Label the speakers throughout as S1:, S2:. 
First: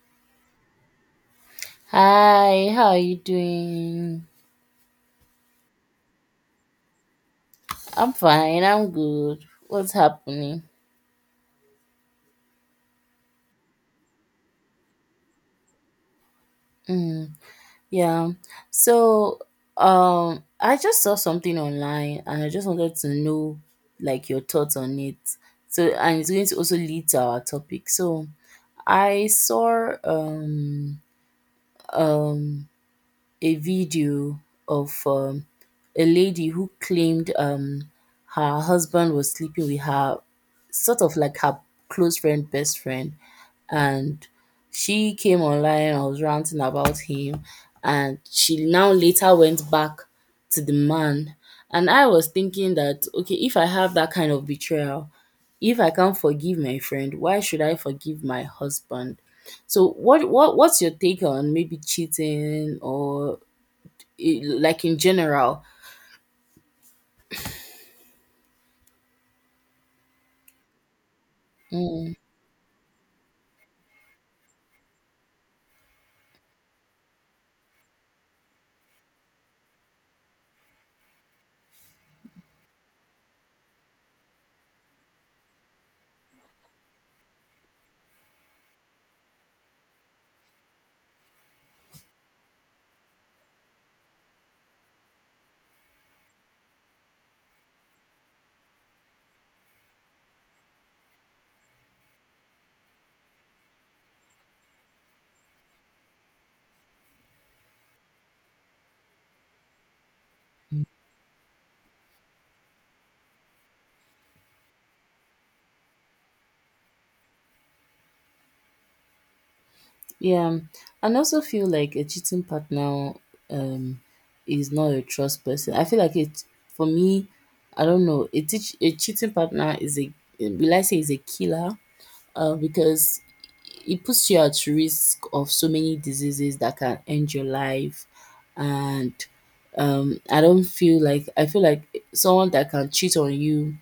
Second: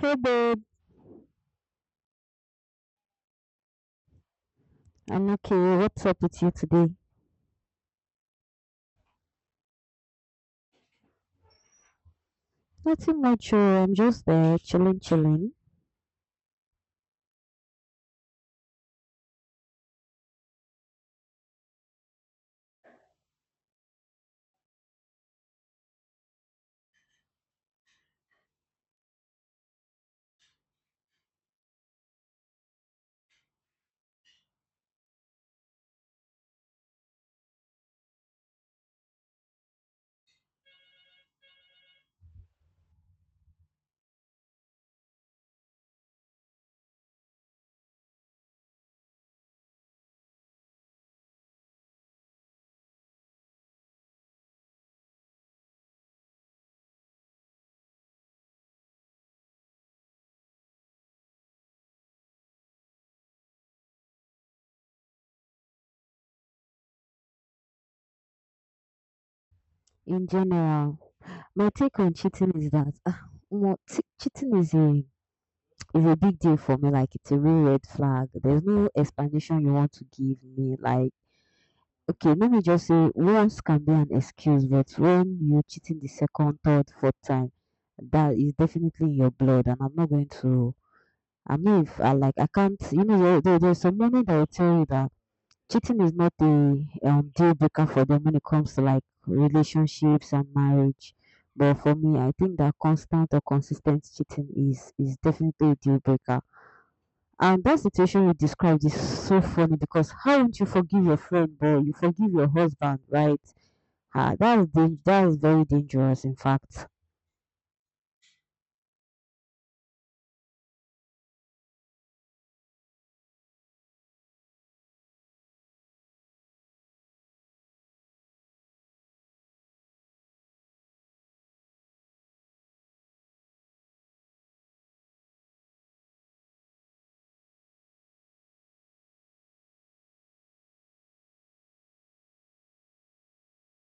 S1: Hey babe,
S2: Hi, how are you doing?
S1: I'm okay. What's up with you today?
S2: I'm fine, I'm good. What's happening?
S1: Nothing much. Oh, I'm just there chilling, chilling.
S2: Mm, yeah. So, I just saw something online and I just wanted to know like your thoughts on it. So, and it's going to also lead to our topic. So, I saw um a video of a lady who claimed her husband was sleeping with her, sort of like her close friend, best friend. And she came online, I was ranting about him. And she now later went back to the man. And I was thinking that, okay, if I have that kind of betrayal, if I can't forgive my friend, why should I forgive my husband? So what's your take on maybe cheating or like, in general.
S1: In general, my take on
S2: Mm,
S1: cheating is that well, cheating is a big deal for me. Like, it's a real red flag. There's no explanation you want to give me. Like, okay, let me just say once can be an excuse, but when you're cheating the second, third, fourth time, that is definitely in your blood, and I'm not going to. I mean, if I like, I can't. You know, there's some moment that will tell you that cheating is not a deal breaker for them when it comes to like relationships and marriage. But for me, I think that constant or consistent cheating is definitely a deal breaker. And that situation you described is so funny, because how won't you forgive your friend, boy? You forgive your husband, right? Ah, that is very dangerous, in fact.
S2: yeah, and also feel like a cheating partner um is not a trust person. I feel like it for me. I don't know. A cheating partner is a, will I say, is a killer, because it puts you at risk of so many diseases that can end your life. And I don't feel like, I feel like someone that can cheat on you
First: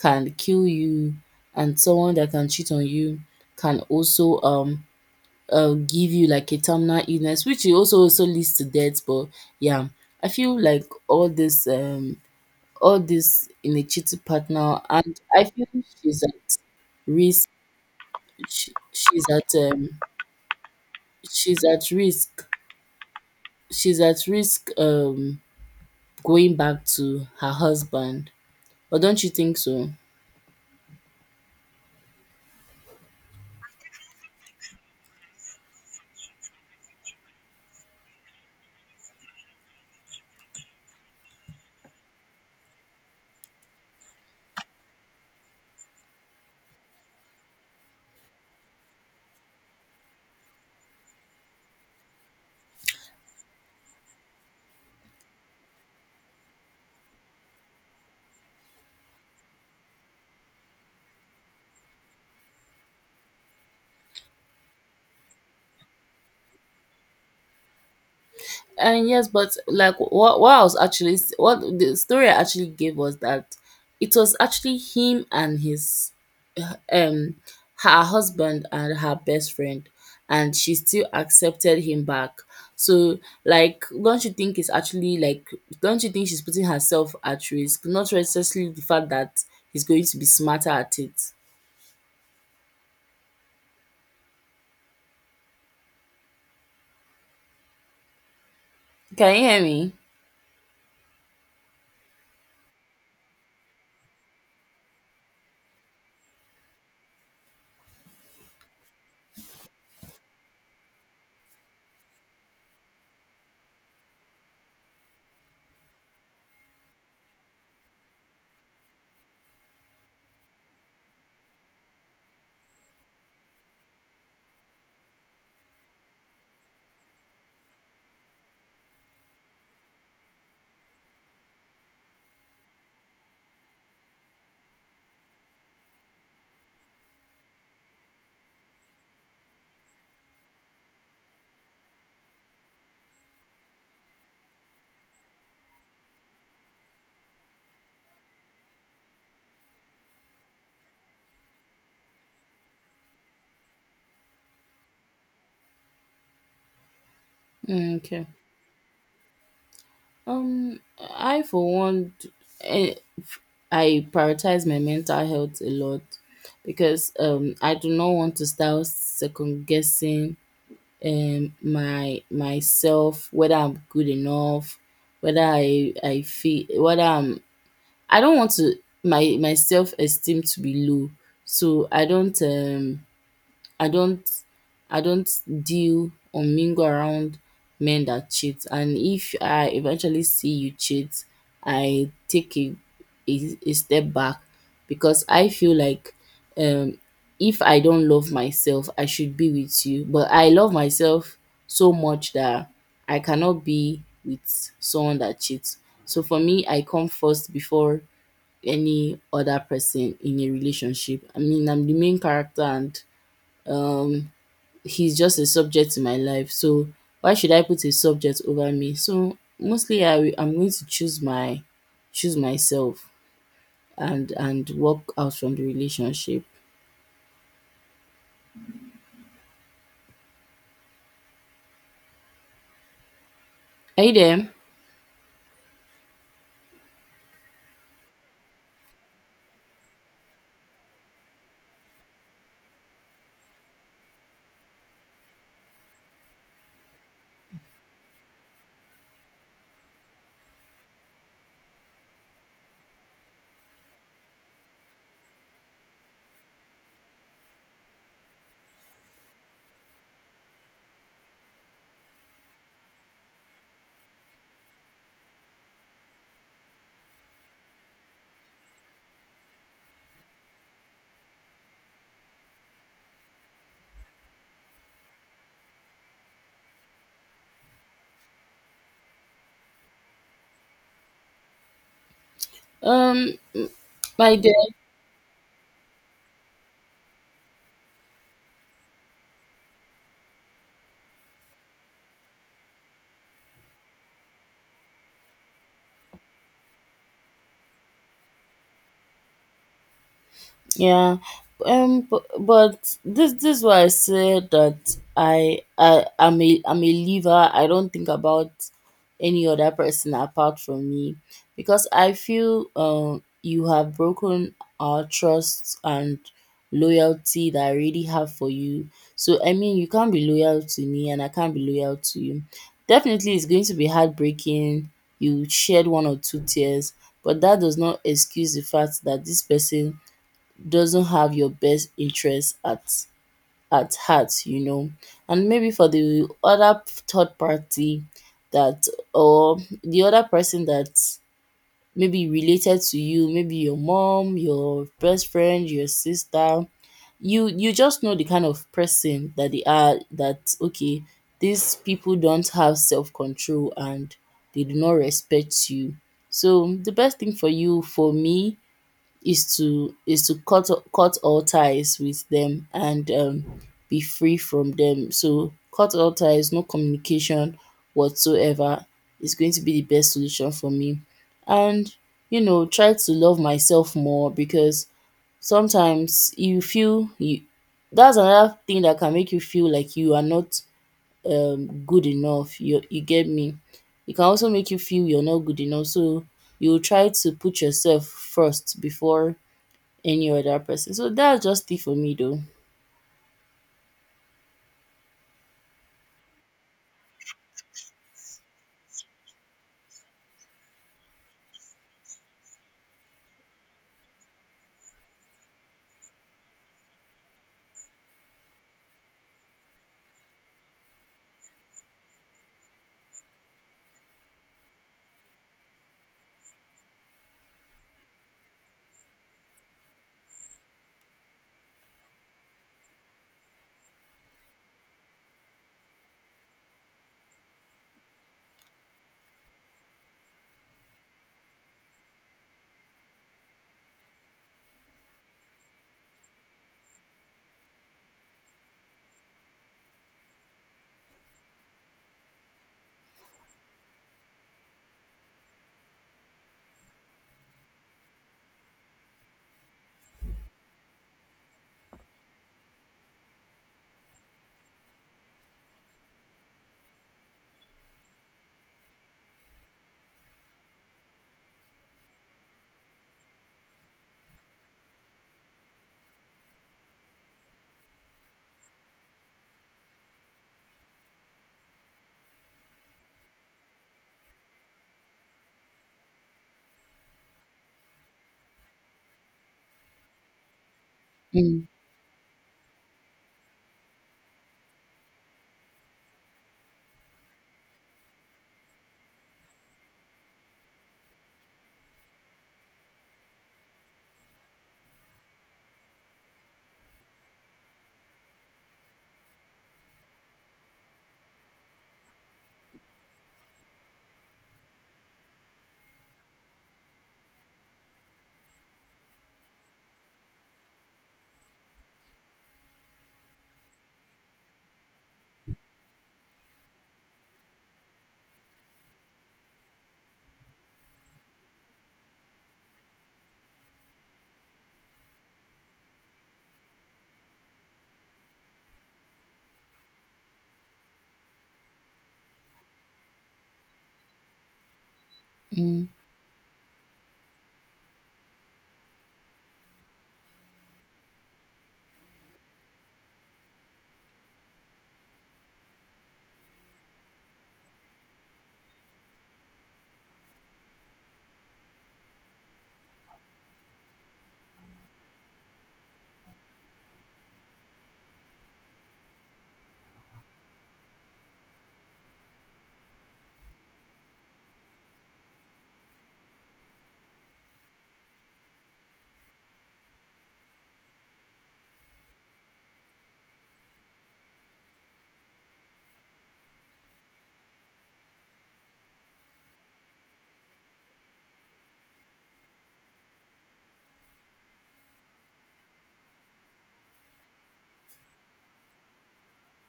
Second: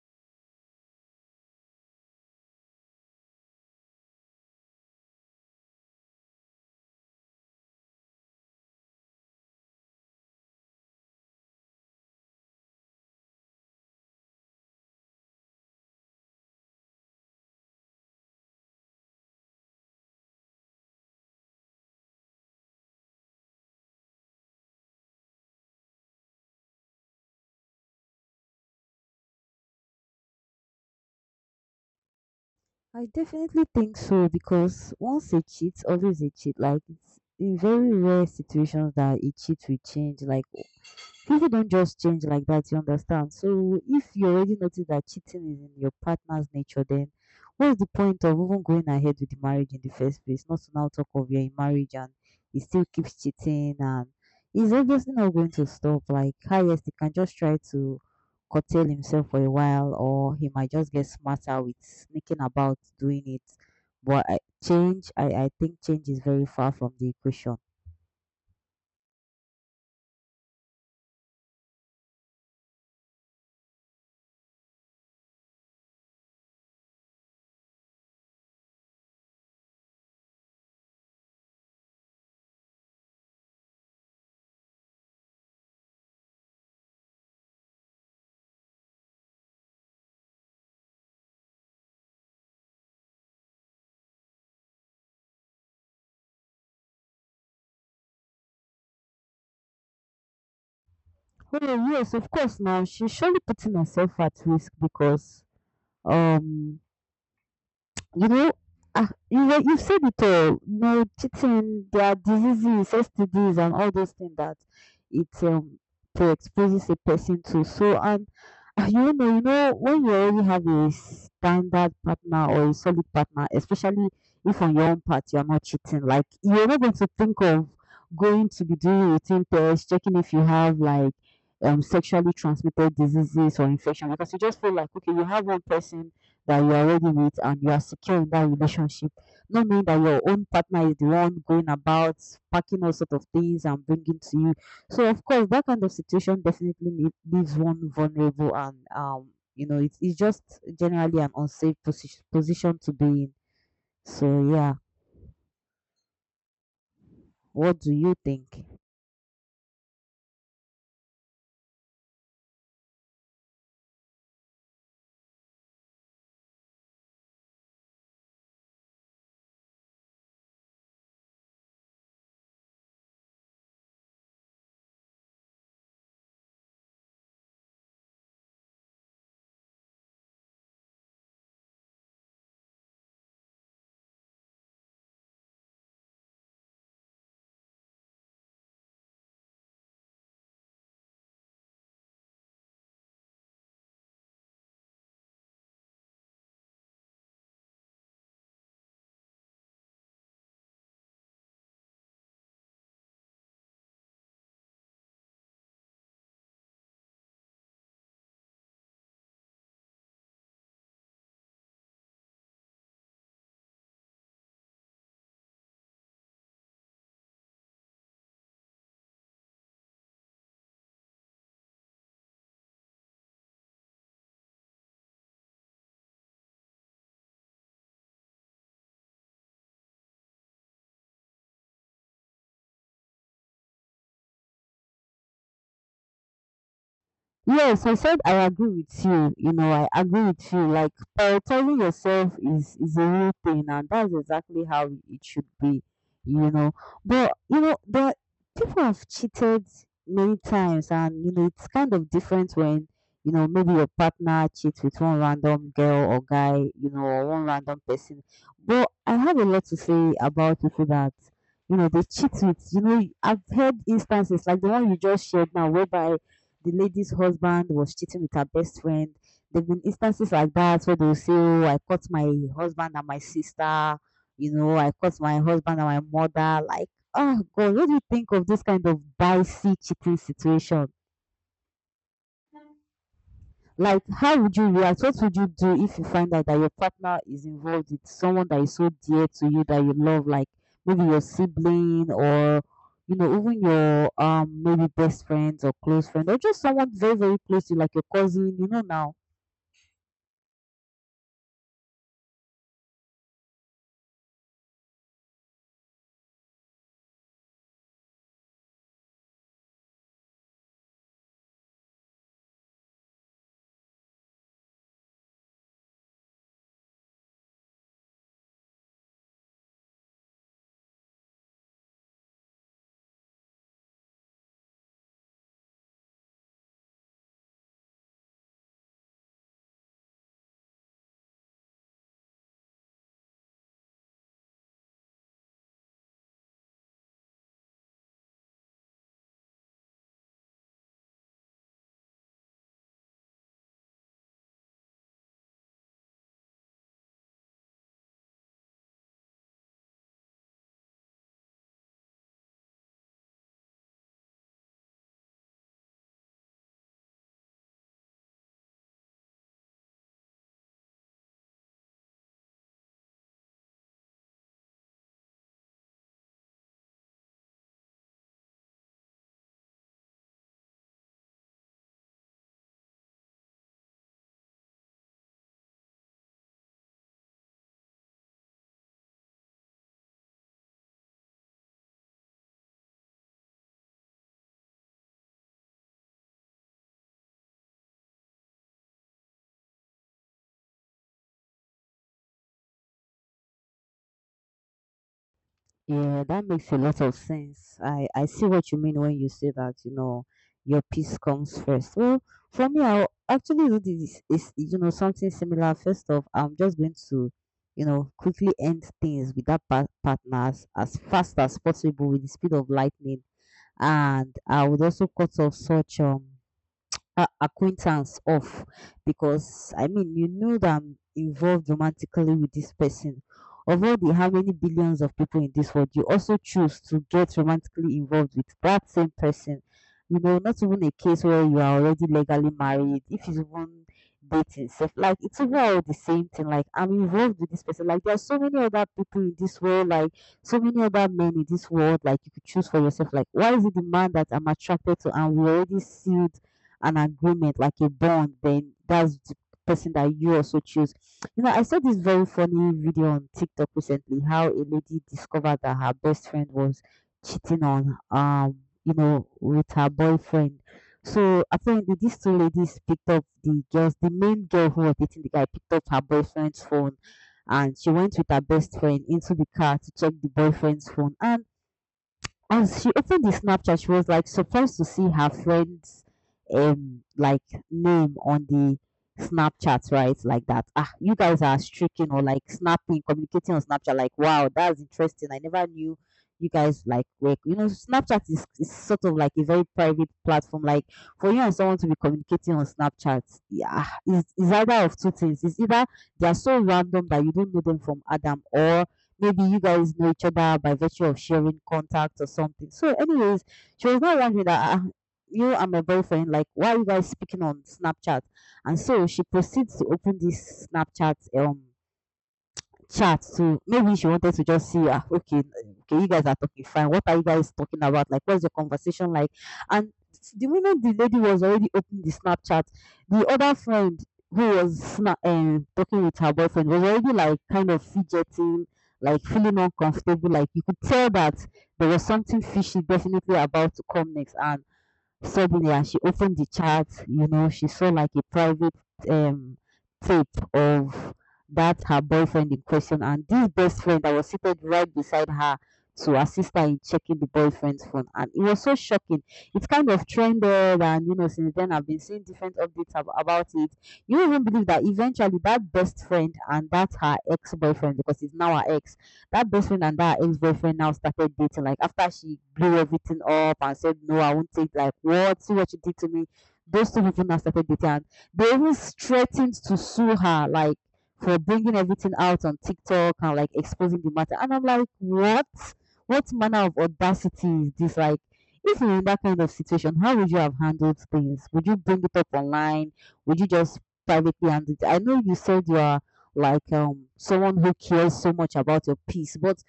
S2: can kill you. And someone that can cheat on you can also give you like a terminal illness, which it also also leads to death. But yeah, I feel like all this in a cheating partner, and I feel she's at risk. she she's at, um she's at risk she's at risk, going back to her husband, but don't you think so?
S1: I definitely think so, because once a cheat, always a cheat. Like, it's in very rare situations that a cheat will change. Like, people don't just change like that, you understand? So if you already notice that cheating is in your partner's nature, then what's the point of even going ahead with the marriage in the first place? Not to now talk of you're in marriage and he still keeps cheating and he's obviously not going to stop. Like, hi, yes, he can just try to curtail himself for a while, or he might just get smarter with sneaking about doing it. But change, I think change is very far from the equation.
S2: And yes, but like what I was actually, what the story I actually gave was that it was actually him and his um her husband and her best friend, and she still accepted him back. So, like, don't you think it's actually, like, don't you think she's putting herself at risk? Not necessarily the fact that he's going to be smarter at it. Can you hear me?
S1: Oh yes, of course. Now she's surely putting herself at risk because, um you know, ah, you said it all. No cheating. There are diseases, STDs, and all those things that it exposes a person to. So, and ah, you know, when you already have a standard partner or a solid partner, especially if on your own part you are not cheating, like you're not going to think of going to be doing routine tests, checking if you have like sexually transmitted diseases or infection, because you just feel like, okay, you have one person that you're already with and you are secure in that relationship, not knowing that your own partner is the one going about packing all sort of things and bringing to you. So of course, that kind of situation definitely leaves one vulnerable and, you know, it's just generally an unsafe position to be in. So yeah, what do
S2: Mm,
S1: you
S2: okay.
S1: think?
S2: I, for one, eh, I prioritize my mental health a lot because I do not want to start second guessing my myself, whether I'm good enough, whether I feel whether I'm I don't want to my self esteem to be low. So I don't I don't deal or mingle around men that cheat, and if I eventually see you cheat, I take a step back because I feel like um if I don't love myself, I should be with you. But I love myself so much that I cannot be with someone that cheats. So for me, I come first before any other person in a relationship. I mean, I'm the main character, and um, he's just a subject in my life. So why should I put a subject over me? So mostly, I'm going to choose myself, and walk out from the relationship. Are you there?
S1: Yes, I said I agree with you. You know, I agree with you. Like, prioritizing yourself is a real thing, and that's exactly how it should be. You know, but you know, the people have cheated many times, and you know, it's kind of different when, you know, maybe your partner cheats with one random girl or guy, you know, or one random person. But I have a lot to say about people that, you know, they cheat with. You know, I've heard instances like the one you just shared now, whereby the lady's husband was cheating with her best friend. There've been instances like that where they'll say, "Oh, I caught my husband and my sister," you know, "I caught my husband and my mother." Like, oh God, what do you think of this kind of dicey cheating situation?
S2: Um
S1: Like,
S2: my
S1: how would you react? What would you do if you find out that your partner is involved with someone that is so dear to you, that you love, like maybe your sibling or, you know, even your maybe best friends or close friend, or just someone very, very close to you, like your cousin, you know now.
S2: Yeah. But this is why I said that I'm a leaver. I don't think about any other person apart from me because I feel you have broken our trust and loyalty that I already have for you. So I mean you can't be loyal to me and I can't be loyal to you. Definitely it's going to be heartbreaking. You shed one or two tears, but that does not excuse the fact that this person doesn't have your best interest at heart. And maybe for the other third party that, or the other person that, maybe related to you, maybe your mom, your best friend, your sister, you just know the kind of person that they are, that okay, these people don't have self-control and they do not respect you. So the best thing for you, for me, is to cut all ties with them, and be free from them. So, cut all ties, no communication whatsoever is going to be the best solution for me. And, try to love myself more because sometimes you feel you that's another thing that can make you feel like you are not good enough. You get me? It can also make you feel you're not good enough. So you try to put yourself first before any other person. So that's just it for me though.
S1: Yeah, that makes a lot of sense. I see what you mean when you say that, you know, your peace comes first. Well, for me, I'll actually do this, is, you know, something similar. First off, I'm just going to, you know, quickly end things with that partners as fast as possible with the speed of lightning. And I would also cut off such acquaintance off, because I mean, you know that I'm involved romantically with this person. Of all the how many billions of people in this world, you also choose to get romantically involved with that same person. You know, not even a case where you are already legally married, if it's even dating self, like it's even the same thing. Like, I'm involved with this person. Like, there are so many other people in this world, like so many other men in this world, like you could choose for yourself. Like, why is it the man that I'm attracted to and we already see an agreement, like a bond, then that's the person that you also choose. You know, I saw this very funny video on TikTok recently how a lady discovered that her best friend was cheating on, you know, with her boyfriend. So apparently these two ladies picked up the girls, the main girl who was dating the guy picked up her boyfriend's phone, and she went with her best friend into the car to check the boyfriend's phone, and she opened the Snapchat. She was like surprised to see her friend's um like name on the Snapchat, right? Like that. Ah, you guys are
S2: Mm,
S1: streaking or like snapping, communicating on Snapchat. Like, wow, that's interesting. I never knew you guys like work. You know, Snapchat is sort of like a very private platform. Like, for you and someone to be communicating on Snapchat, yeah, is either of two things. It's either they are so random that you don't know them from Adam, or maybe you guys know each other by virtue of sharing contacts or something. So, anyways, she was not wondering that, ah, you and my boyfriend, like, why are you guys speaking on Snapchat? And so she proceeds to open this Snapchat chat to, maybe she wanted to just see, ah, okay, okay, you guys are talking fine, what are you guys talking about, like what's your conversation like. And the moment the lady was already opening the Snapchat, the other friend who was talking with her boyfriend was already like kind of fidgeting, like feeling uncomfortable, like you could tell that there was something fishy definitely about to come next. And suddenly,
S2: mm.
S1: as she opened the chat, you know, she saw like a private, um, tape of that her boyfriend in question and this best friend that was seated right beside her to assist her in checking the boyfriend's phone. And it was so shocking. It kind of trended, and you know, since then I've been seeing different updates about it. You won't even believe that eventually that best friend and that's her ex boyfriend, because it's now her ex, that best friend and that ex boyfriend now started dating. Like, after she blew everything up and said, "No, I won't take." Like, what? See what you did to me. Those two people now started dating. And they even threatened to sue her, like for bringing everything out on TikTok and like exposing the matter. And I'm like, what? What manner of audacity is this? Like, if you're in that kind of situation, how would you have handled things? Would you bring it up online? Would you just privately handle it? I know you said you are like someone who cares so much about your peace. But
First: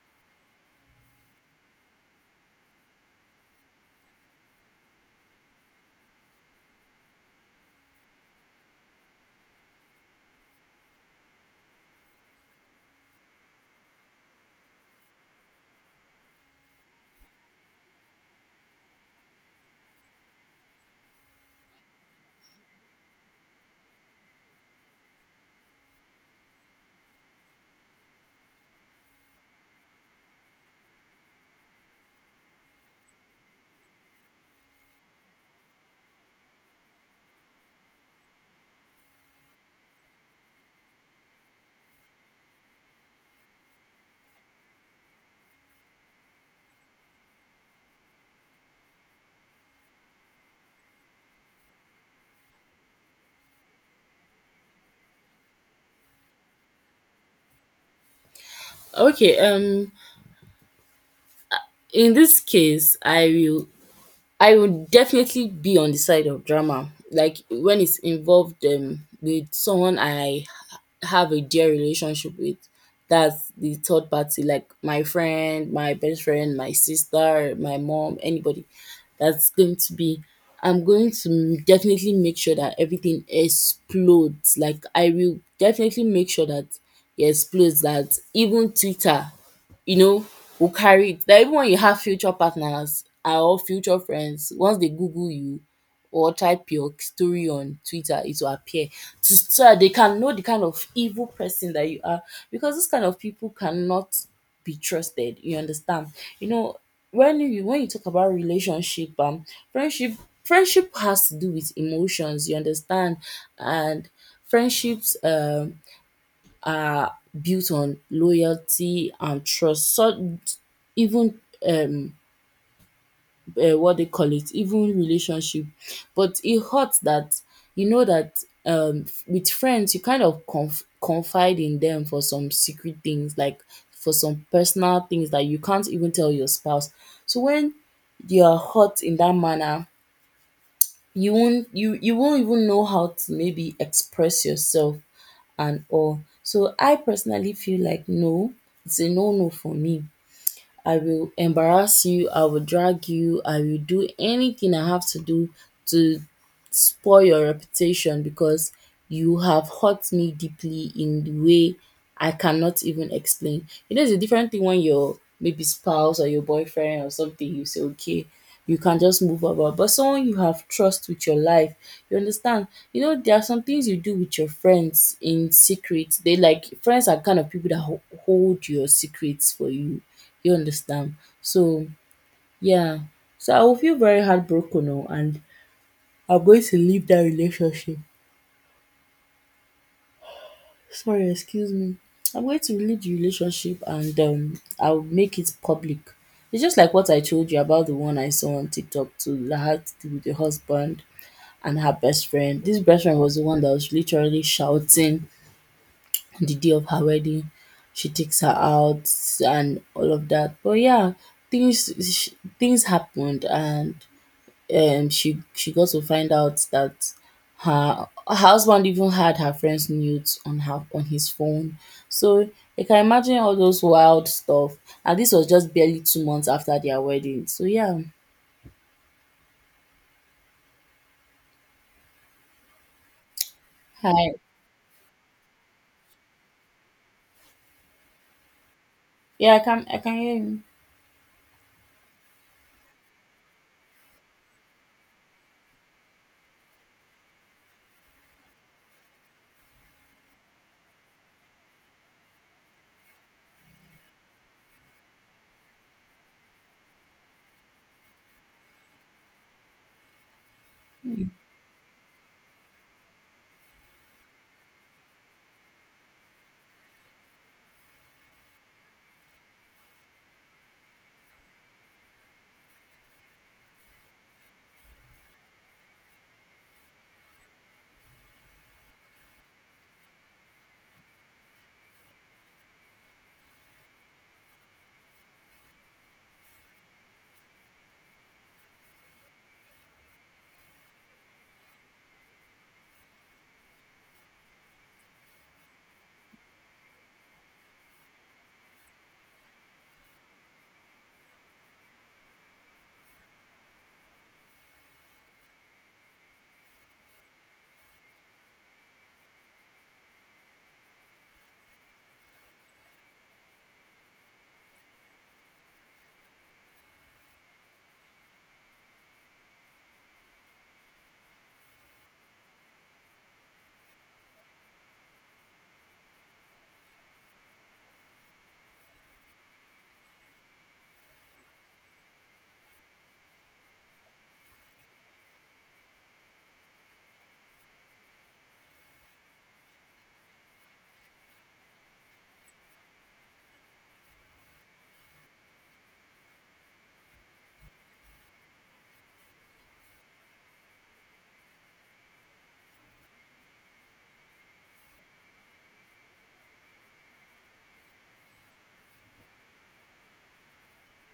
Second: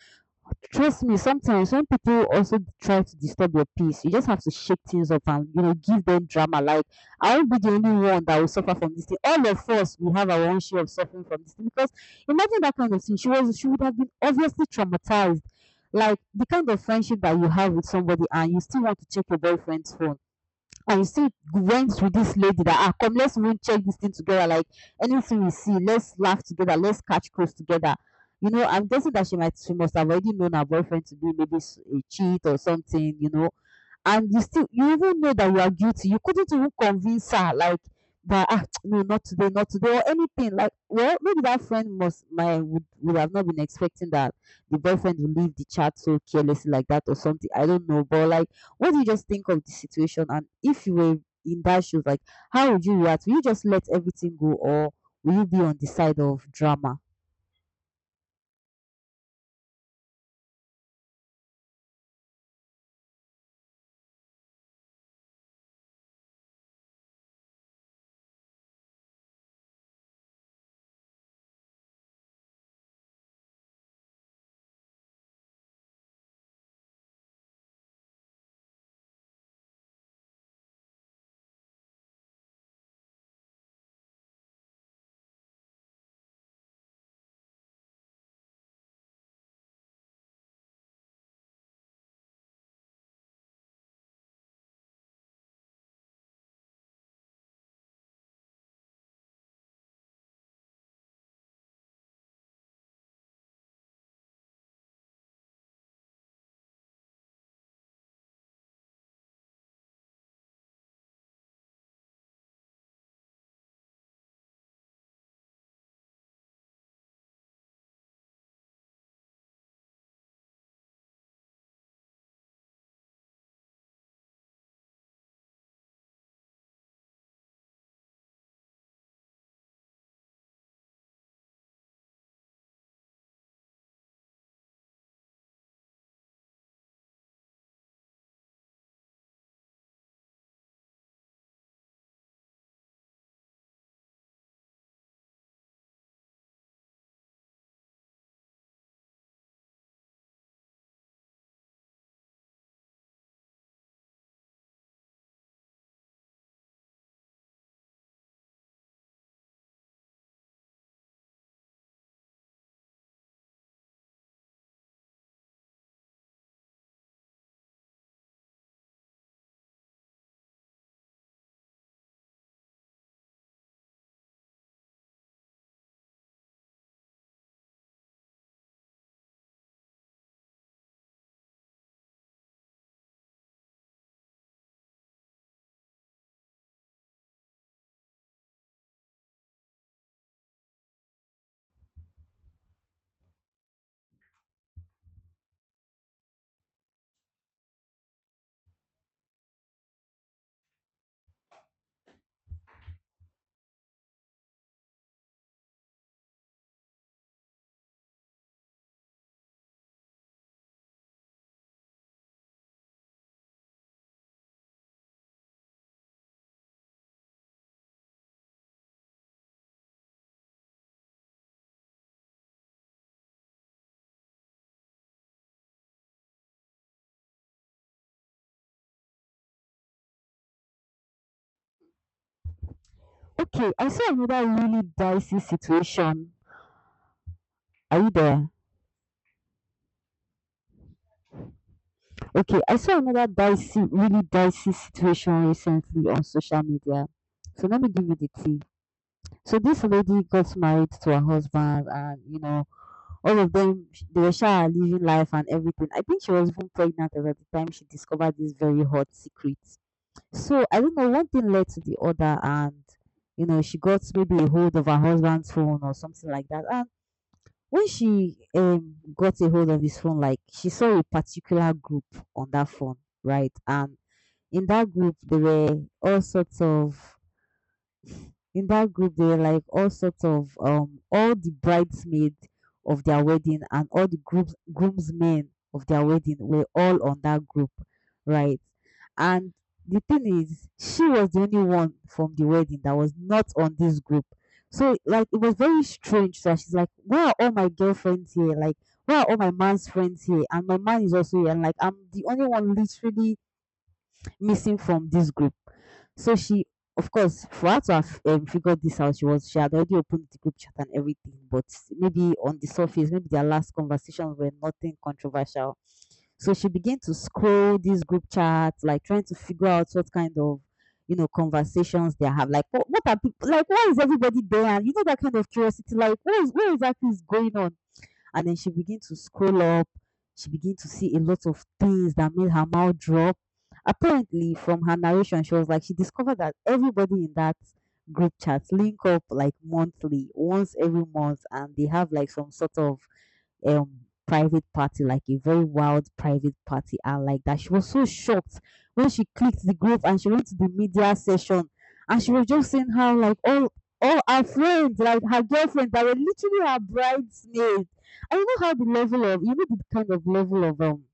S1: trust me, sometimes when people also try to disturb your peace, you just have to shake things up and, you know, give them drama. Like, I won't be the only one that will suffer from this thing. All of us will have our own share of suffering from this thing, because imagine that kind of thing. She was, she would have been obviously traumatized. Like, the kind of friendship that you have with somebody and you still want to check your boyfriend's phone, and you see it went with this lady that, ah, come let's even check this thing together, like anything we see let's laugh together, let's catch cruise together, you know, I'm guessing that she might, she must have already known her boyfriend to be maybe a cheat or something, you know. And you still, you even know that you are guilty. You couldn't even convince her, like that, ah, no, not today, not today or anything. Like, well, maybe that friend must my would have not been expecting that the boyfriend would leave the chat so carelessly like that or something. I don't know. But like, what do you just think of the situation? And if you were in that shoes, like how would you react? Will you just let everything go, or will you be on the side of drama?
S2: Okay, in this case, I would definitely be on the side of drama, like when it's involved with someone have a dear relationship with. That's the third party, like my friend, my best friend, my sister, my mom, anybody. That's going to be. I'm going to definitely make sure that everything explodes. Like, I will definitely make sure that it explodes. That even Twitter, you know, will carry it. That even when you have future partners, or future friends, once they Google you or type your story on Twitter, it will appear to, so that they can know the kind of evil person that you are. Because this kind of people cannot be trusted. You understand? You know, when you talk about relationship, friendship, friendship has to do with emotions. You understand, and friendships are built on loyalty and trust. So, even, um what they call it, even relationship. But it hurts that you know that with friends you kind of confide in them for some secret things, like for some personal things that you can't even tell your spouse. So when you are hurt in that manner, you won't even know how to maybe express yourself and all. So I personally feel like no, it's a no no for me. I will embarrass you, I will drag you, I will do anything I have to do to spoil your reputation, because you have hurt me deeply in the way I cannot even explain. You know, it's a different thing when your maybe spouse or your boyfriend or something, you say, okay, you can just move about. But someone you have trust with your life, you understand? You know, there are some things you do with your friends in secret. They, like, friends are kind of people that hold your secrets for you. You understand? So, yeah. So I will feel very heartbroken oh, and I'm going to leave that relationship. Sorry, excuse me. I'm going to leave the relationship, and I'll make it public. It's just like what I told you about the one I saw on TikTok too, that had to do with the husband and her best friend. This best friend was the one that was literally shouting on the day of her wedding. She takes her out and all of that. But yeah, things happened, and she got to find out that her husband even had her friend's nudes on her on his phone. So you can imagine all those wild stuff. And this was just barely 2 months after their wedding. So yeah.
S1: Okay, I saw
S2: Hi.
S1: another really dicey situation. Are you there?
S2: Yeah, I can hear you.
S1: Okay, I saw another dicey, really dicey situation recently on social media. So let me give you the tea. So this lady got married to her husband, and you know, all of them sh- they were sure living life and everything. I think she was even pregnant at the time she discovered this very hot secret. So I don't know, one
S2: Mm,
S1: thing led to the other, and you know, she got maybe a hold of her husband's phone or something like that. And when she got a hold of his phone, like she saw a particular group on that phone, right? And in that group, there were all sorts of in that group they were like all sorts of all the bridesmaids of their wedding, and all the groups groomsmen of their wedding were all on that group, right? And the thing is, she was the only one from the wedding that was not on this group. So like it was very strange. So she's like, "Where are all my girlfriends here? Like, where are all my man's friends here? And my man is also here. And like I'm the only one literally missing from this group." So she, of course, for her to have figured this out, she had already opened the group chat and everything, but maybe on the surface, maybe their last conversations were nothing controversial. So she began to scroll this group chat, like trying to figure out what kind of you know conversations they have. Like what are people like? Why is everybody there? And you know that kind of curiosity. Like what is what exactly is going on? And then she began to scroll up. She began to see a lot of things that made her mouth drop. Apparently, from her narration, she was like, she discovered that everybody in that group chat link up like monthly, once every month, and they have like some sort of um private party, like a very wild private party, and like that. She was so shocked when she clicked the group and she went to the media session, and she was just saying how like all her friends, like her girlfriends, that were literally her bridesmaids. I know how the level of you know the kind of level of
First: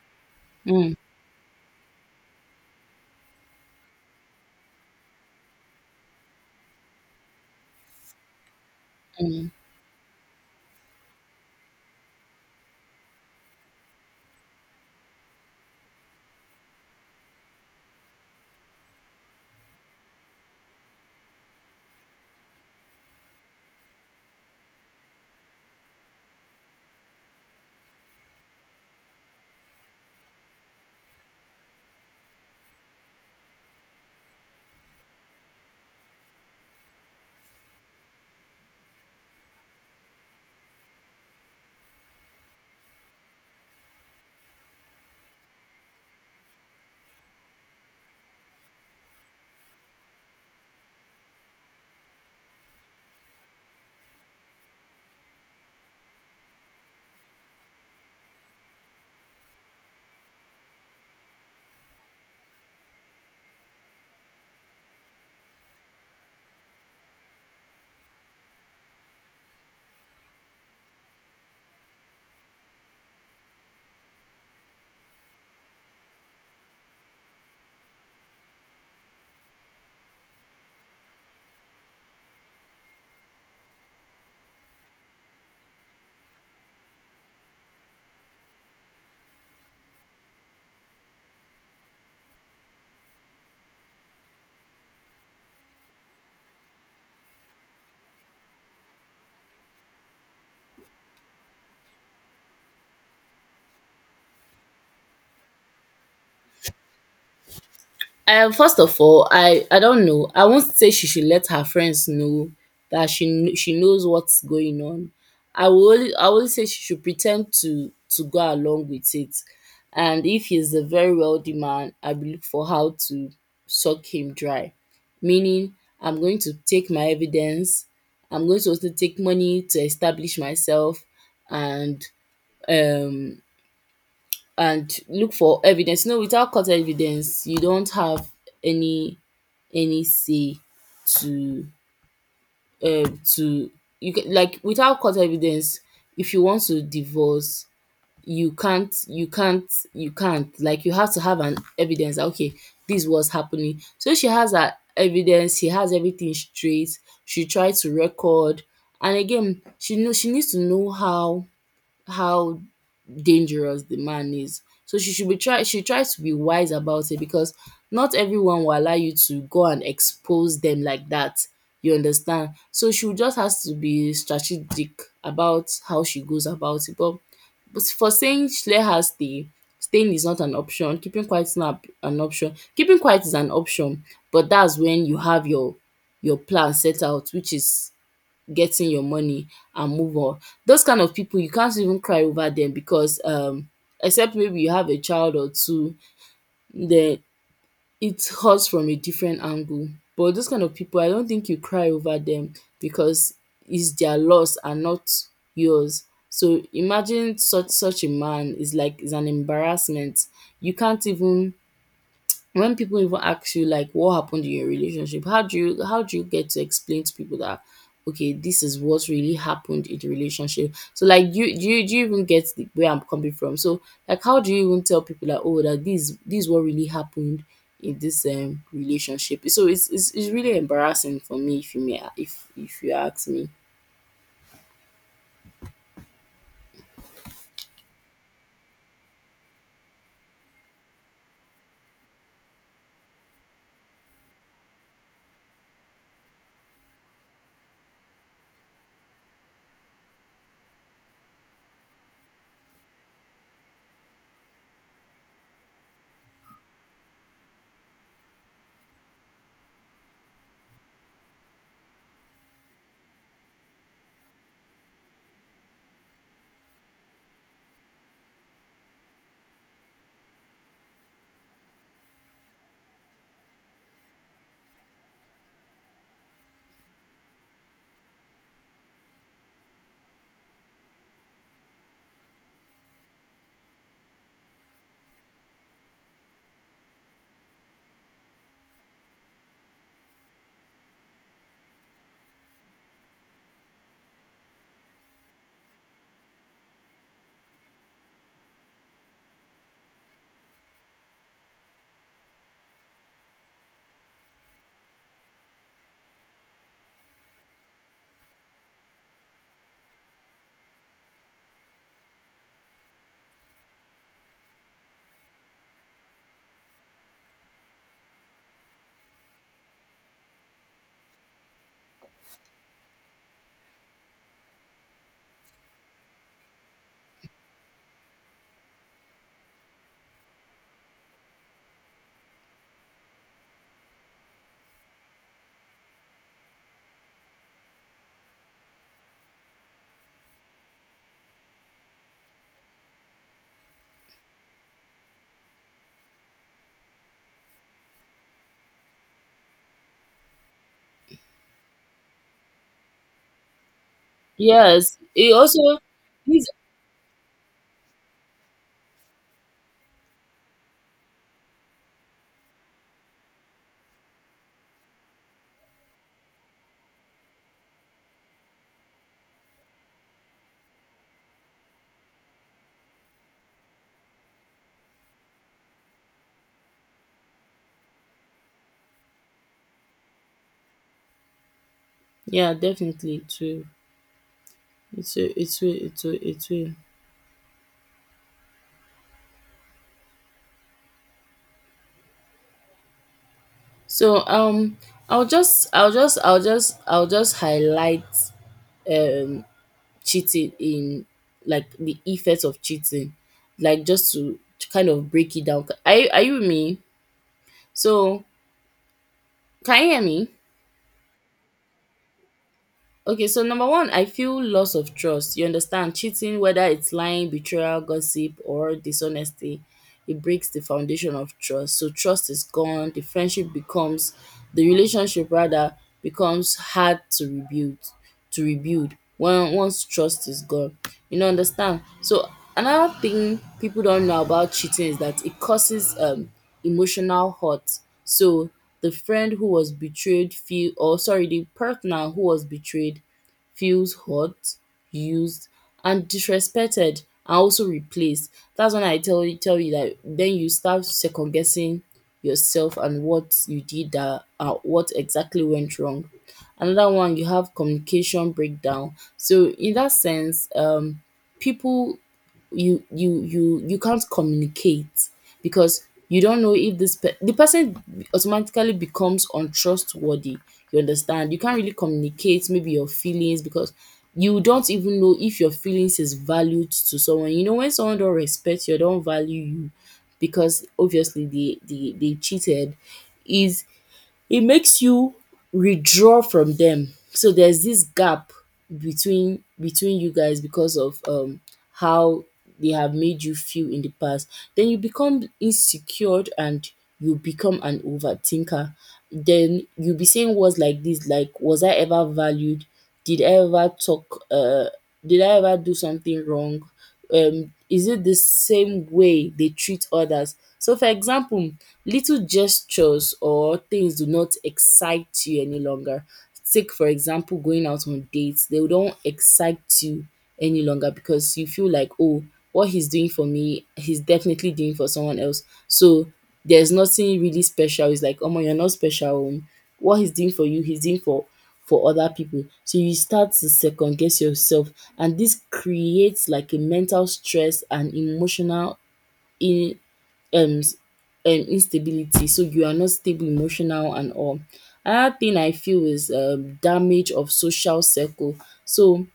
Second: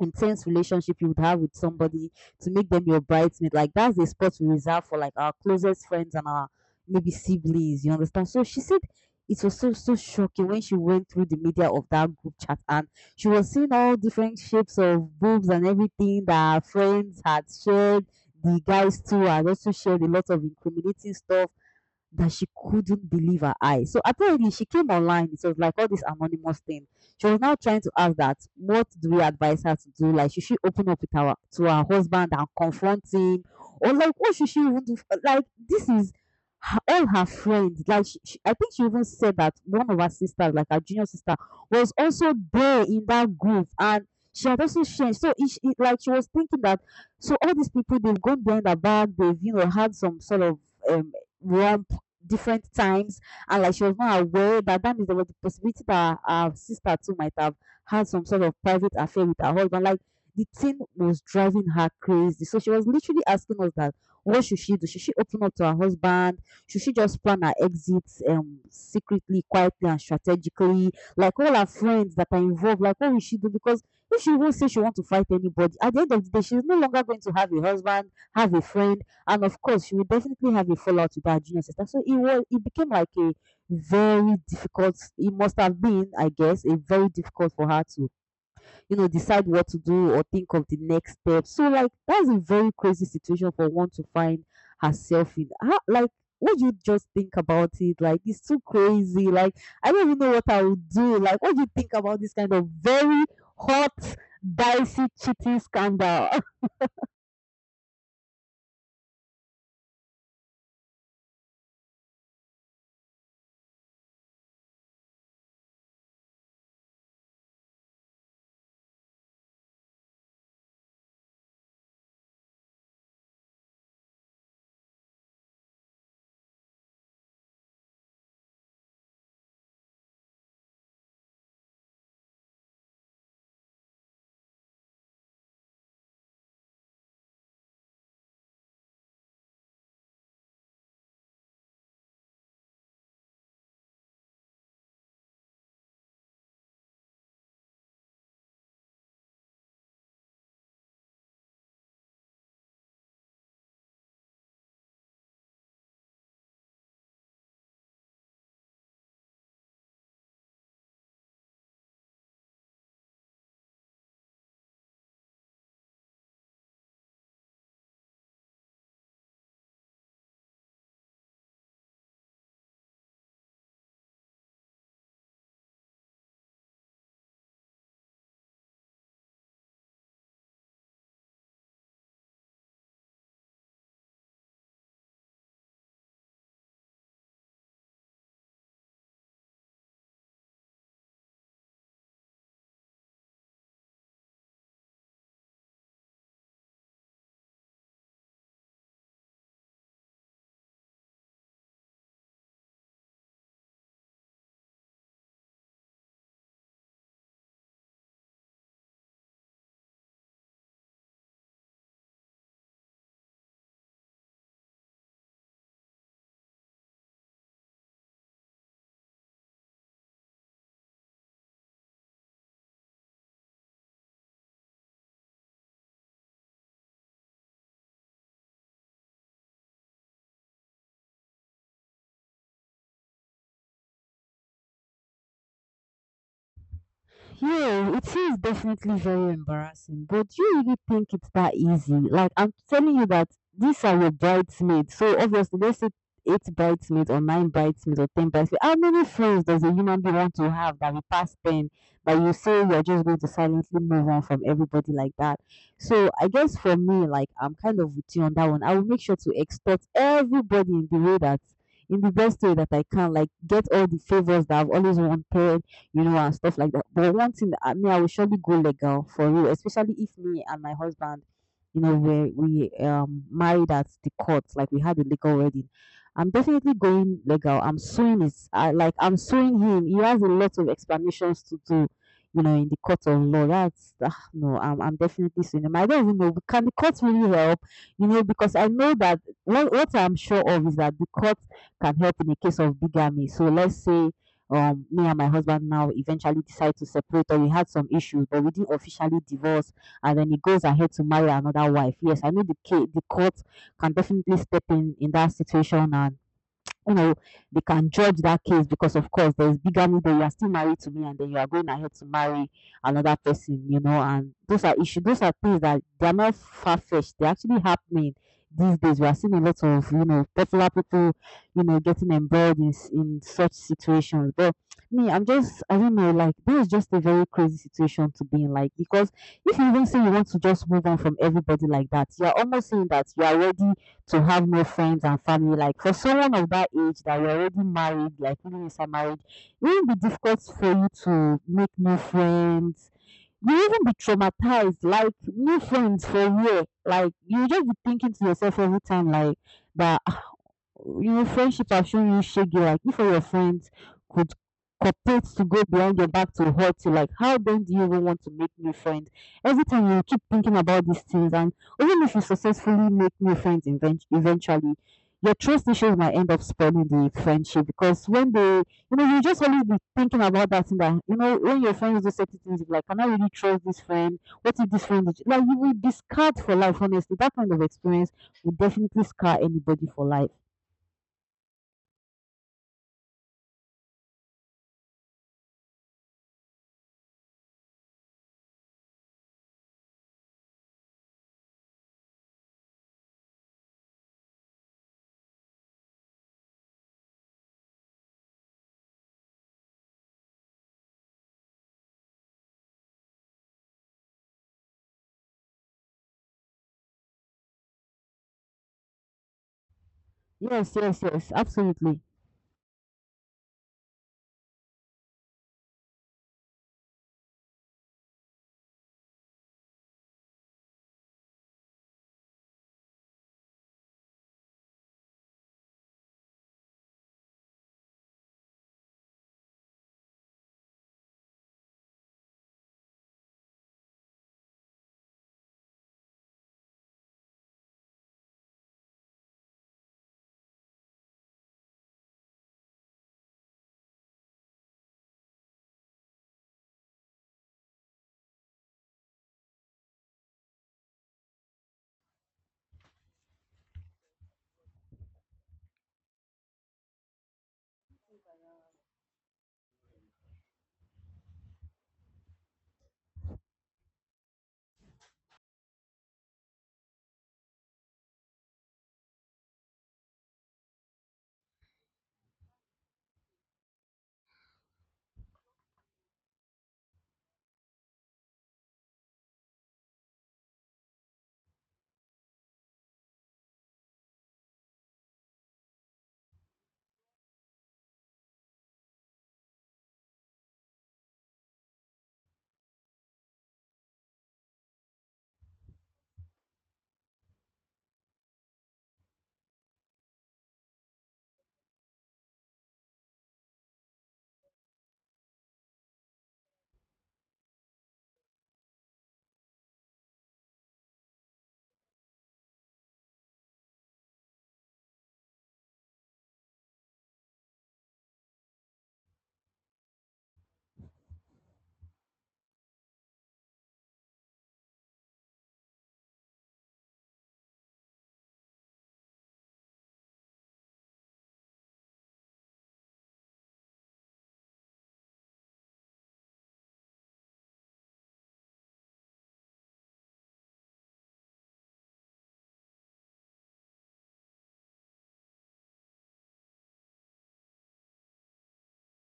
S1: intense
S2: mm.
S1: relationship you would have with somebody to make them your bridesmaid. Like that's the spot we reserve for like our closest friends and our maybe siblings. You understand? So she said it
S2: Mm.
S1: was so so shocking when she went through the media of that group chat, and she was seeing all different shapes of boobs and everything that her friends had shared. The guys too had also shared a lot of incriminating stuff that she couldn't believe her eyes. So apparently she came online. It was like all this anonymous thing. She was now trying to ask that, what do we advise her to do? Like, should she open up with her to her husband and confront him, or like, what should she even do? Like, this is her, all her friends. Like, I think she even said that one of her sisters, like her junior sister, was also there in that group, and she had also changed. So it like she was thinking that so all these people, they've gone behind the back, they've you know had some sort of um wrong different times, and like she was not aware that, that means there was a possibility that her sister too might have had some sort of private affair with her husband. Like the thing was driving her crazy. So she was literally asking us that what should she do? Should she open up to her husband? Should she just plan her exits secretly, quietly, and strategically? Like all her friends that are involved, like what will she do? Because if she won't say she wants to fight anybody, at the end of the day, she's no longer going to have a husband, have a friend, and of course, she will definitely have a fallout with her junior sister. So it became like a very difficult it must have been, I guess, a very difficult for her to, you know, decide what to do or think of the next step. So like that's a very crazy situation for one to find herself in. How, like what do you just think about it? Like it's too crazy. Like I don't even know what I would do. Like what do you think about this kind of very hot, dicey cheating scandal?
S2: First of all, I don't know. I won't say she should let her friends know that she knows what's going on. I will say she should pretend to go along with it, and if he's a very wealthy man, I will look for how to suck him dry, meaning I'm going to take my evidence. I'm going to also take money to establish myself, and um and look for evidence. No, without court evidence, you don't have any any say to, um to like, without court evidence, if you want to divorce, you can't, like, you have to have an evidence that, okay, this was happening. So she has her evidence, she has everything straight, she tried to record. And again, she needs to know how dangerous the man is. So she tries to be wise about it because not everyone will allow you to go and expose them like that. You understand? So she just has to be strategic about how she goes about it. But for saying, let her stay, staying is not an option. Keeping quiet is not an option. Keeping quiet is an option, but that's when you have your plan set out, which is getting your money and move on. Those kind of people you can't even cry over them because except maybe you have a child or two, then it hurts from a different angle. But those kind of people I don't think you cry over them because it's their loss and not yours. So imagine such a man is, like, is an embarrassment. You can't even when people even ask you like what happened in your relationship, how do you get to explain to people that okay, this is what really happened in the relationship? So like you do you do you even get the, where I'm coming from? So like how do you even tell people that oh that this is what really happened in this relationship? So it's really embarrassing for me if you may if you ask me.
S1: Yeah, it is definitely very embarrassing, but do you really think it's that easy? Like, I'm telling you that these are your bridesmaids. So, obviously, let's say eight bridesmaids or nine bridesmaids or ten bridesmaids. How many friends does a human being want to have that we pass 10? But you say you're just going to silently move on from everybody like that? So, I guess for me, like, I'm kind of with you on that one. I will make sure to extort everybody in the way that. In the best way that I can, like get all the favors that I've always wanted, you know, and stuff like that. But one thing that I mean, I will surely go legal for real, especially if me and my husband, you know, we married at the court, like we had a legal wedding. I'm definitely going legal. I'm suing his, I, like I'm suing him. He has a lot of explanations to do, you know, in the court of law. That's no, I'm definitely suing him. I don't even know. Can the court really help? You know, because I know that what I'm sure of is that the court can help in a case of bigamy. So let's say me and my husband now eventually decide to separate, or we had some issues but we didn't officially divorce, and then he goes ahead to marry another wife. Yes, I know the court can definitely step in that situation, and you know, they can judge that case because, of course, there's bigamy that you are still married to me and then you are going ahead to marry another person, you know, and those are issues, those are things that they are not far fetched, they're actually happening these days. We are seeing a lot of, you know, popular people, you know, getting embroiled in, in such situations. But me, I'm just, I don't know, like, this is just a very crazy situation to be in, like, because if you even say you want to just move on from everybody like that, you're almost saying that you are ready to have no friends and family. Like for someone of that age that you're already married, like living inside marriage, it will be difficult for you to make new friends. You will even be traumatized, like new friends for where? Like you just be thinking to yourself every time, like that you know, friendship has shown you shaggy. Like, if all your friends could
S2: Yes.
S1: cooperate
S2: It
S1: to go
S2: also
S1: behind your back to hurt you, like, how then do you even want to make new friends? Every time you keep thinking about these things, and even if you successfully make new friends eventually, your trust issues might end up spoiling the friendship because when they, you know, you just always be thinking about that thing that, you know, when your friends do certain things, like, can I really trust this friend? What if this friend, is-" like, you will be scarred for life, honestly. That kind of experience will definitely scar anybody for life.
S2: yeah, definitely too. It's a, it's a, it's a, it's a. So I'll just highlight um cheating in like the effects of cheating. Like just to kind of break it down. Are you with me? So can you hear me?
S1: Yes, yes, yes, absolutely.
S2: Okay, so number one, I feel loss of trust. You understand cheating, whether it's lying, betrayal, gossip, or dishonesty, it breaks the foundation of trust. So trust is gone. The friendship becomes the relationship rather becomes hard to rebuild when once trust is gone. You know, understand? So another thing people don't know about cheating is that it causes emotional hurt. So the friend who was betrayed feel or sorry, the partner who was betrayed feels hurt, used, and disrespected and also replaced. That's when I tell you that then you start second guessing yourself and what you did that what exactly went wrong. Another one you have communication breakdown. So in that sense, people you can't communicate because you don't know if the person automatically becomes untrustworthy, you understand. You can't really communicate maybe your feelings because you don't even know if your feelings is valued to someone. You know, when someone don't respect you or don't value you because obviously they cheated is it makes you withdraw from them. So there's this gap between you guys because of how they have made you feel in the past. Then you become insecure and you become an overthinker. Then you'll be saying words like this, like was I ever valued? Did I ever talk did I ever do something wrong? Is it the same way they treat others? So, for example, little gestures or things do not excite you any longer. Take, for example, going out on dates, they don't excite you any longer because you feel like, oh, what he's doing for me, he's definitely doing for someone else. So, there's nothing really special. It's like, oh my, you're not special. What he's doing for you, he's doing for other people. So you start to second guess yourself and this creates like a mental stress and emotional in um s- instability. So you are not stable emotional and all. Another thing I feel is damage of social circle. So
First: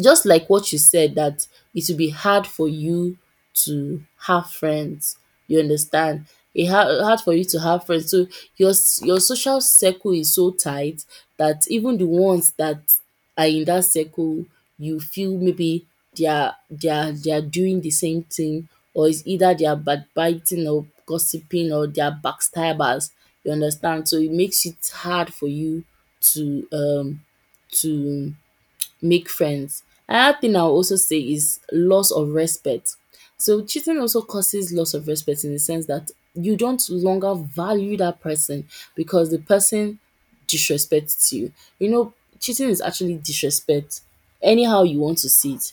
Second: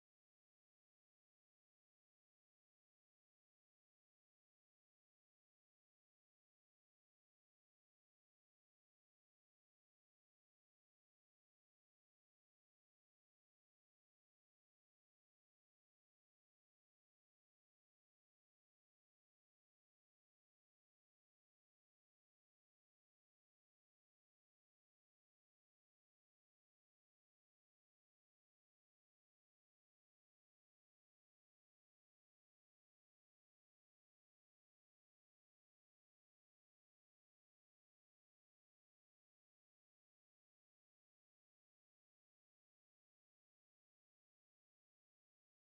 S2: just like what you said, that it will be hard for you to have friends, you understand. It hard, hard for you to have friends. So your social circle is so tight that even the ones that are in that circle, you feel maybe they are they are doing the same thing, or it's either they are backbiting or gossiping or they are backstabbers, you understand. So it makes it hard for you to um to make friends. Another thing I'll also say is loss of respect. So cheating also causes loss of respect in the sense that you don't longer value that person because the person disrespects you. You know, cheating is actually disrespect. Anyhow you want to see it.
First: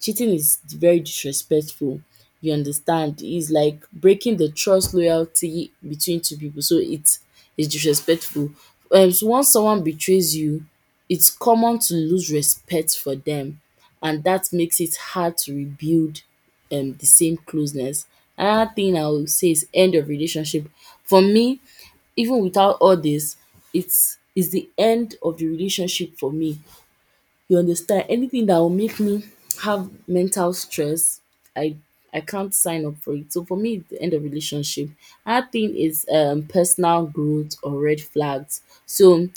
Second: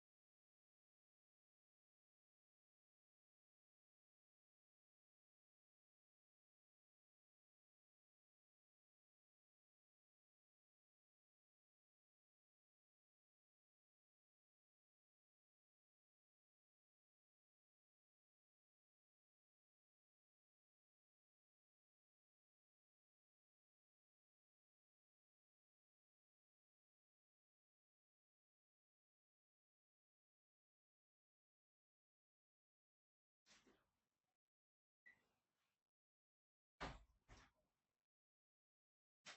S2: Cheating is very disrespectful. You understand? It's like breaking the trust loyalty between two people. So it is disrespectful. So once someone betrays you, it's common to lose respect for them and that makes it hard to rebuild the same closeness. Another thing I will say is end of relationship. For me, even without all this, it's the end of the relationship for me. You understand? Anything that will make me have mental stress, I I can't sign up for it. So for me, it's the end of relationship. Another thing is personal growth or red flags. So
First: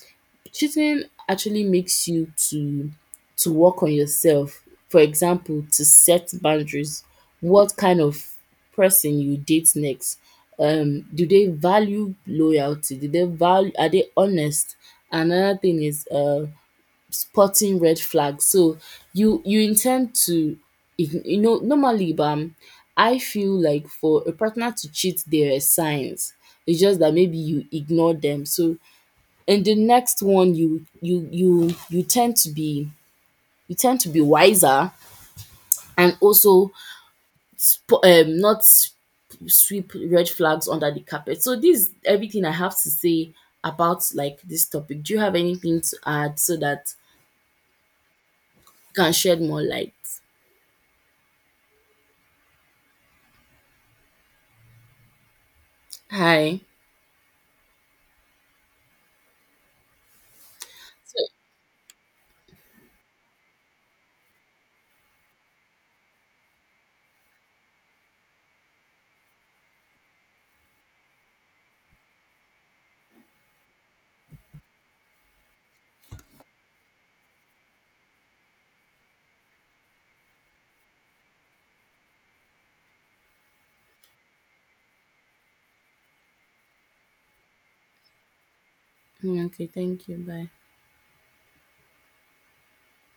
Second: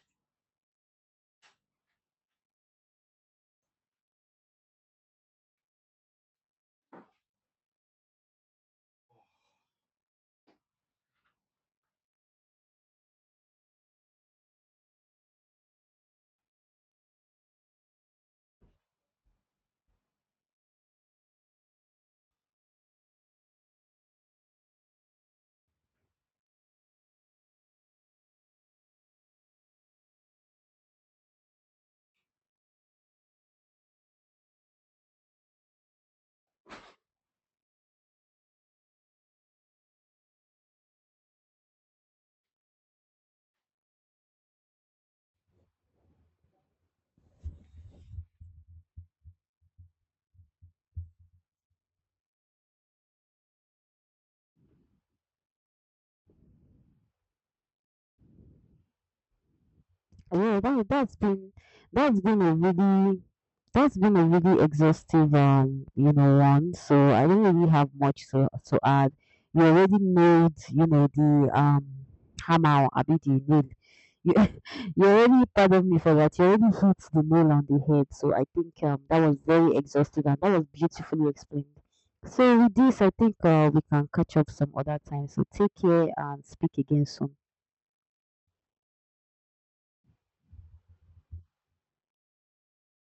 S2: cheating actually makes you to work on yourself. For example, to set boundaries. What kind of person you date next? Do they value loyalty? Do they value? Are they honest? Another thing is spotting red flags. So you intend to you know, normally bam, I feel like for a partner to cheat there are signs. It's just that maybe you ignore them. So in the next one you tend to be wiser and also sp- not sp- sweep red flags under the carpet. So this is everything I have to say about like this topic. Do you have anything to add so that you can shed more light? Hi.
S1: Yeah, that's been a really exhaustive you know one. So I don't really have much to add. You already nailed you know the hammer or abi the nail. You you already pardon me for that. You already hit the nail on the head. So I think that was very exhaustive and that was beautifully explained. So with this, I think we can catch up some other time. So take care and speak again soon.
S2: Okay, thank you. Bye.